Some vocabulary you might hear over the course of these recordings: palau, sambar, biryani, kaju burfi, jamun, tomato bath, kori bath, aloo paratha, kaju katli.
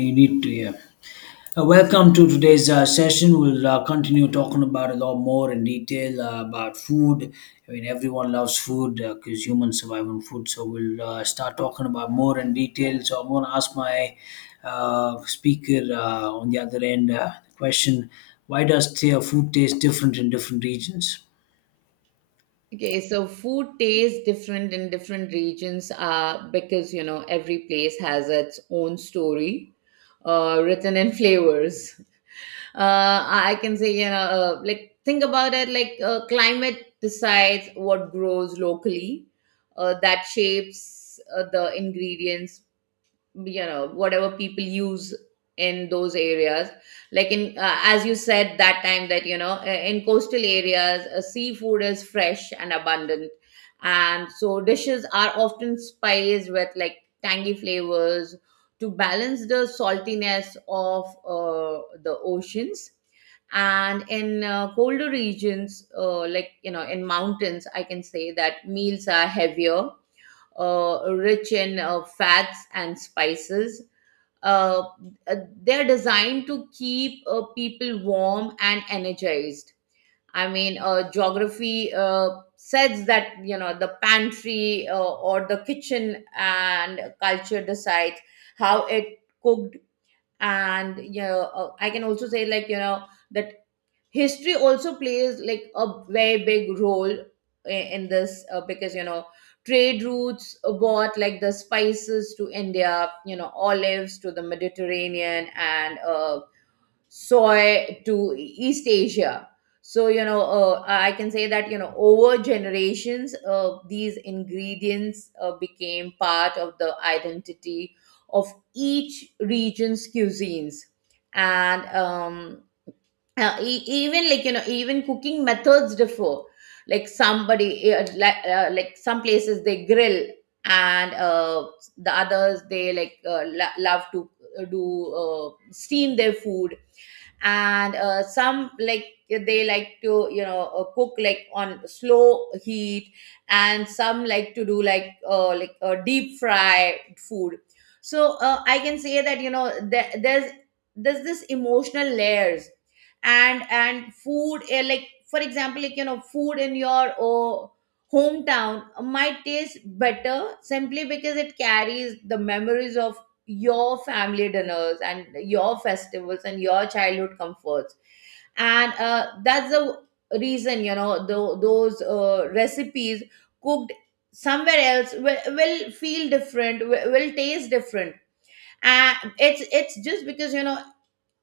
You need to, yeah. Welcome to today's session. We'll continue talking about a lot more in detail about food. I mean, everyone loves food because humans survive on food. So we'll start talking about more in detail. So I'm going to ask my speaker on the other end the question: Why does food taste different in different regions? Okay, so food tastes different in different regions because, every place has its own story written in flavors. I can say, like think about it like climate decides what grows locally, that shapes the ingredients whatever people use in those areas, like in as you said that time that in coastal areas seafood is fresh and abundant, and so dishes are often spiced with like tangy flavors to balance the saltiness of the oceans. And in colder regions like in mountains I can say that meals are heavier, rich in fats and spices. Uh, uh, they're designed to keep people warm and energized. I mean, geography says that the pantry or the kitchen and culture decides how it cooked, and I can also say, like you know the history also plays like a very big role in this because trade routes brought like the spices to India, olives to the Mediterranean, and soy to East Asia. So I can say that over generations these ingredients became part of the identity of each region's cuisines. And even like even cooking methods differ, like somebody like some places they grill, and the others they like love to do steam their food, and some like, they like to cook like on slow heat, and some like to do like deep fry food. So I can say that there's there's this emotional layers. And food like for example, like food in your hometown might taste better simply because it carries the memories of your family dinners and your festivals and your childhood comforts. And that's the reason those recipes cooked somewhere else will feel different, will taste different. And it's just because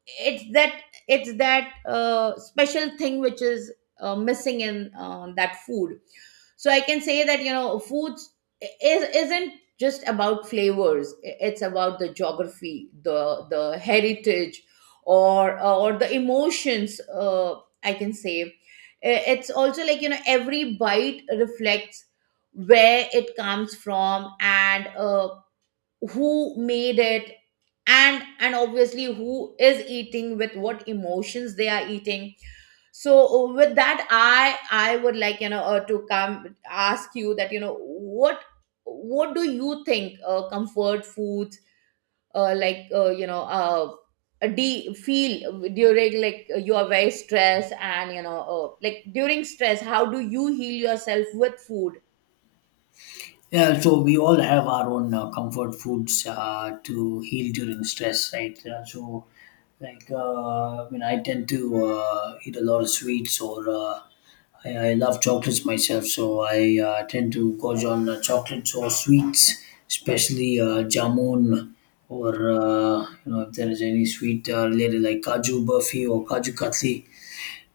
it's that it's that special thing which is missing in that food. So I can say that foods I- is isn't just about flavors. It's about the geography, the heritage, or the emotions. I can say it's also, like every bite reflects where it comes from, and who made it, and obviously who is eating, with what emotions they are eating. So with that, I would like to come ask you that what do you think comfort foods uh, like uh, you know uh, do feel during like you are very stressed, and like during stress how do you heal yourself with food? Yeah, so we all have our own comfort foods to heal during stress, right? I mean, I tend to eat a lot of sweets, or I love chocolates myself, so I tend to gorge on chocolates or sweets, especially jamun, or you know, if there is any sweet related like kaju burfi or kaju katli.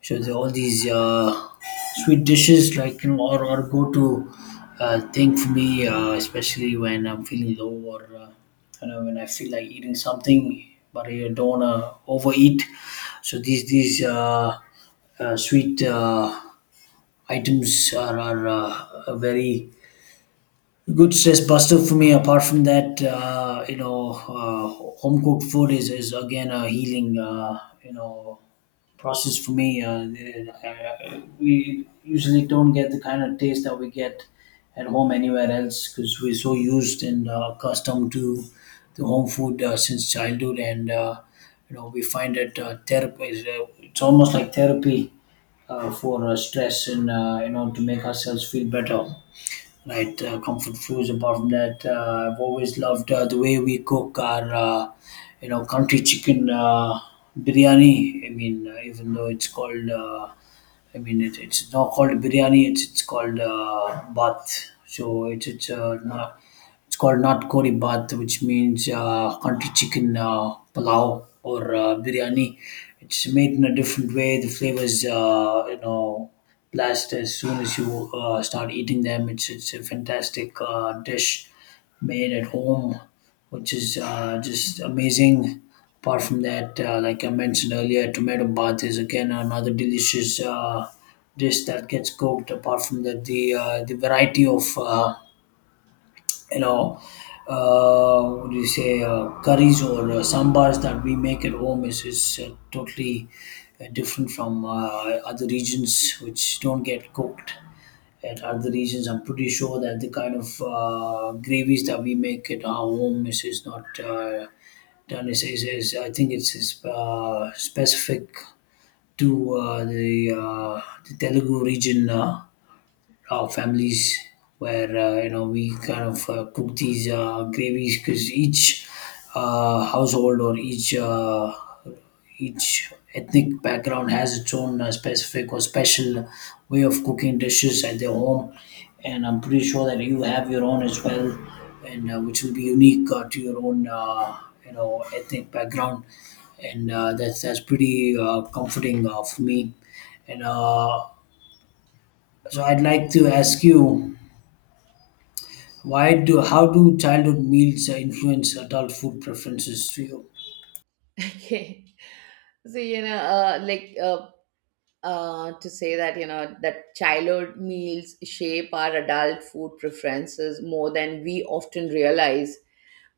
So there are all these sweet dishes, like you know, or go to thing for me, especially when I'm feeling low or you know when I feel like eating something, but I don't wanna overeat. So these sweet items are very good stress buster for me. Apart from that, you know, home cooked food is again a healing, you know, process for me. We usually don't get the kind of taste that we get at home anywhere else because we're so used and accustomed to the home food since childhood, and you know, we find it therapy. It's almost like therapy for stress and you know to make ourselves feel better, right? Comfort foods. Apart from that, I've always loved the way we cook our, you know, country chicken biryani. I mean, even though it's called, it's not called biryani. It's called bath. So it's not. It's called not kori bath, which means country chicken palau or biryani. It's made in a different way. The flavors, you know, blast as soon as you start eating them. It's a fantastic dish made at home, which is just amazing. Apart from that, like I mentioned earlier, tomato bath is again another delicious dish that gets cooked. Apart from that, the variety of you know what do you say curries or sambars that we make at home is totally different from other regions which don't get cooked at other regions. I'm pretty sure that the kind of gravies that we make at our home is not done is I think it's, is specific to the Telugu region, our families, where you know we kind of cook these gravies because each household or each ethnic background has its own specific or special way of cooking dishes at their home, and I'm pretty sure that you have your own as well, and which will be unique to your own you know ethnic background, and that's pretty comforting for me, and so I'd like to ask you, why do how do childhood meals influence adult food preferences to you? Okay, so to say that that childhood meals shape our adult food preferences more than we often realize.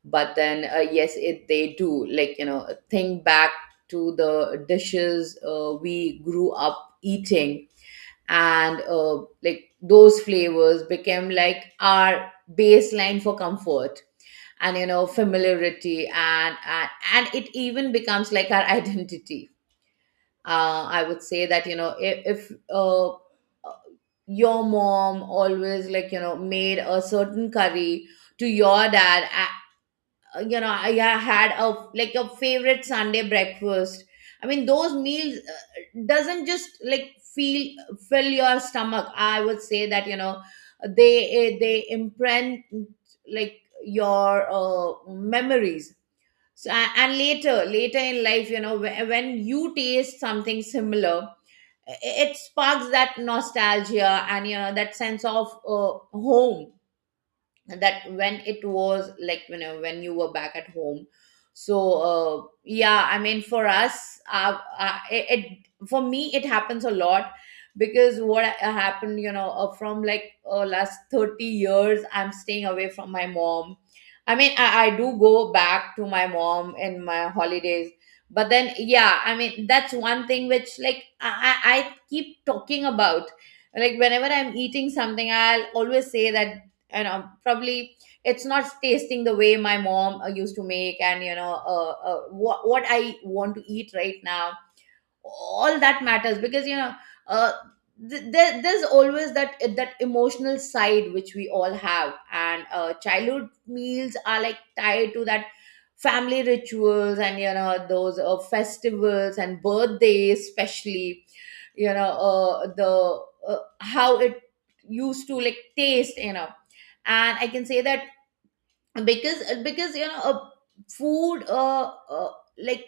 But then yes it they do, like think back to the dishes we grew up eating. And like those flavors became like our baseline for comfort and familiarity, and it even becomes like our identity. I would say that if your mom always, like made a certain curry to your dad, had a like a favorite Sunday breakfast. I mean those meals doesn't just like feel, fill your stomach. I would say that they they imprint like your memories. So, and later later in life when you taste something similar it sparks that nostalgia and that sense of home, that when it was like when you were back at home. So yeah, I mean for us it, for me it happens a lot, because what happened from like last 30 years I'm staying away from my mom. I mean I do go back to my mom in my holidays. But then yeah, I mean that's one thing which, like I keep talking about, like whenever I'm eating something I'll always say that. And probably it's not tasting the way my mom used to make, and what I want to eat right now, all that matters. Because uh, there's always that that emotional side which we all have, and childhood meals are like tied to that, family rituals and those festivals and birthdays especially, you know the how it used to like taste, and I can say that. Because food like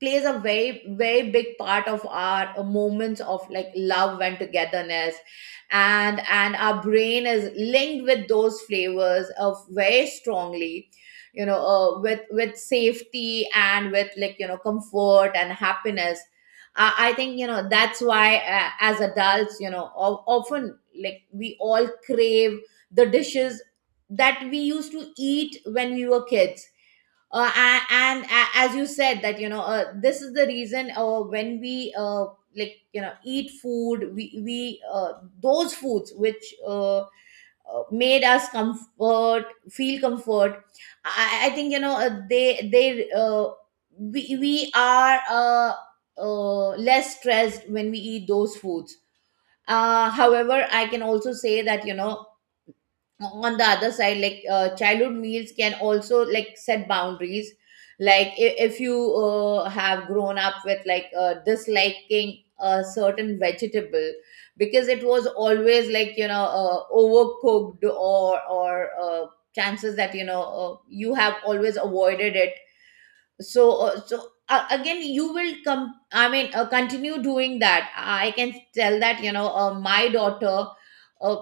plays a very, very big part of our moments of like love and togetherness. And our brain is linked with those flavors of very strongly, with safety and with like comfort and happiness. I think that's why as adults often like we all crave the dishes that we used to eat when we were kids. uh, and, and as you said that this is the reason when we like eat food, we those foods which made us comfort, feel comfort. I think they we are less stressed when we eat those foods. However, I can also say that on the other side, like childhood meals can also like set boundaries. Like if you have grown up with, like disliking a certain vegetable because it was always, like overcooked, or chances that you have always avoided it. So again you will come, I mean continue doing that. I can tell that my daughter, uh,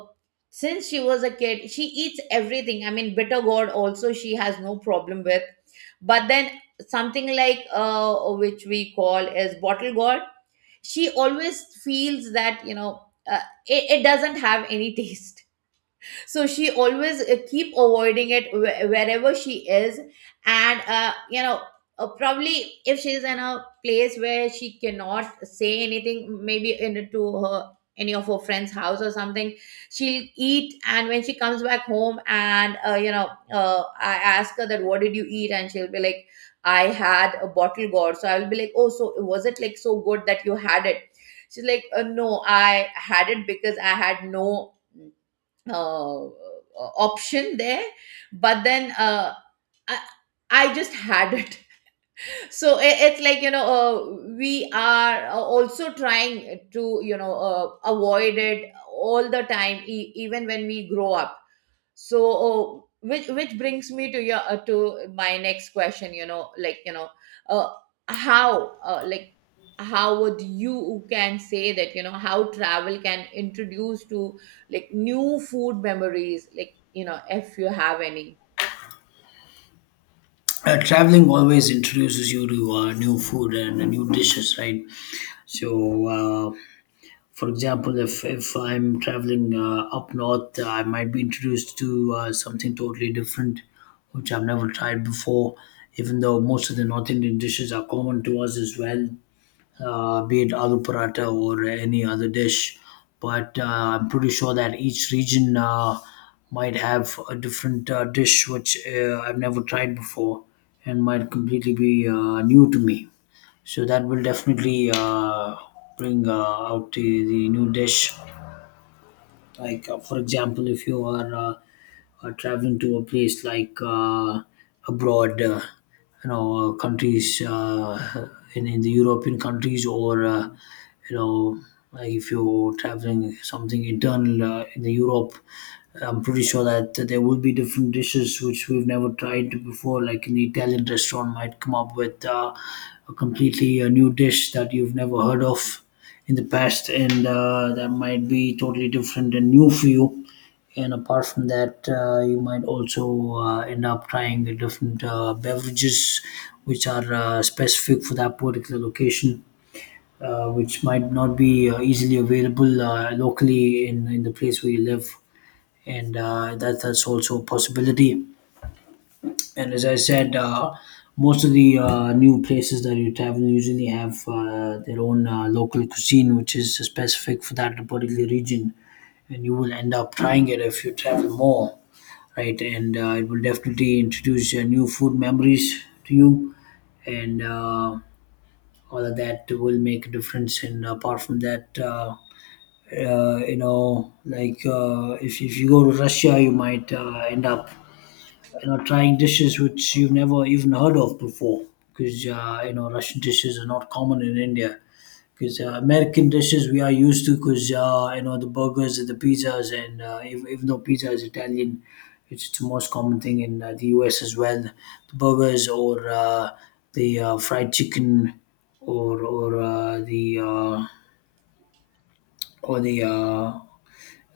since she was a kid she eats everything. I mean bitter gourd also she has no problem with, but then something like which we call as bottle gourd, she always feels that uh, it doesn't have any taste. So she always keep avoiding it, wherever she is. And probably if she's in a place where she cannot say anything, maybe into her, any of her friend's house or something, she'll eat. And when she comes back home, and I ask her that what did you eat, and she'll be like, I had a bottle gourd. So I'll be like, oh, so was it like so good that you had it? She's like, no, I had it because I had no uh, uh, option there. But then I, I just had it. So it's like, we are also trying to, avoid it all the time, even when we grow up. So which brings me to your to my next question, uh, how like how would you can say that how travel can introduce to like new food memories, like if you have any. Traveling always introduces you to new food and new dishes, right? So, for example, if I'm traveling up north, I might be introduced to something totally different, which I've never tried before. Even though most of the North Indian dishes are common to us as well, be it aloo paratha or any other dish. But I'm pretty sure that each region might have a different dish which I've never tried before and might completely be new to me. So that will definitely bring out the new dish. Like, for example, if you are traveling to a place like abroad, you know, countries in the European countries, or you know, like if you're traveling something internal in the Europe, I'm pretty sure that there will be different dishes which we've never tried before. Like an Italian restaurant might come up with a completely a new dish that you've never heard of in the past, and that might be totally different and new for you. And apart from that, you might also end up trying the different beverages which are specific for that particular location, which might not be easily available locally in the place where you live. And that's also a possibility, and as I said, most of the new places that you travel usually have their own local cuisine, which is specific for that particular region. And you will end up trying it if you travel more, right? And it will definitely introduce new food memories to you. And all of that will make a difference. And apart from that, you know, like if you go to Russia, you might end up you know trying dishes which you've never even heard of before, because you know Russian dishes are not common in India, because American dishes we are used to because you know the burgers and the pizzas, and even though pizza is Italian, it's the most common thing in the US as well, the burgers or the fried chicken, or the or the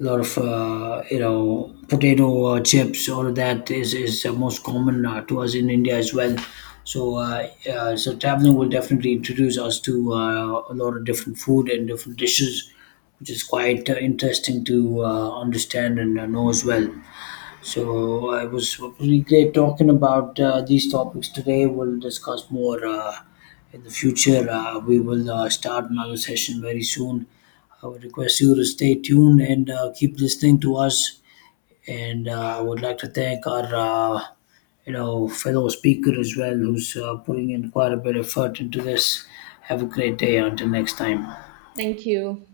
a lot of you know potato chips, all of that is most common to us in India as well. So so traveling will definitely introduce us to a lot of different food and different dishes, which is quite interesting to understand and know as well. So I was really great talking about these topics today. We'll discuss more in the future. We will start another session very soon. I would request you to stay tuned and keep listening to us. And I would like to thank our, you know, fellow speaker as well, who's putting in quite a bit of effort into this. Have a great day. Until next time. Thank you.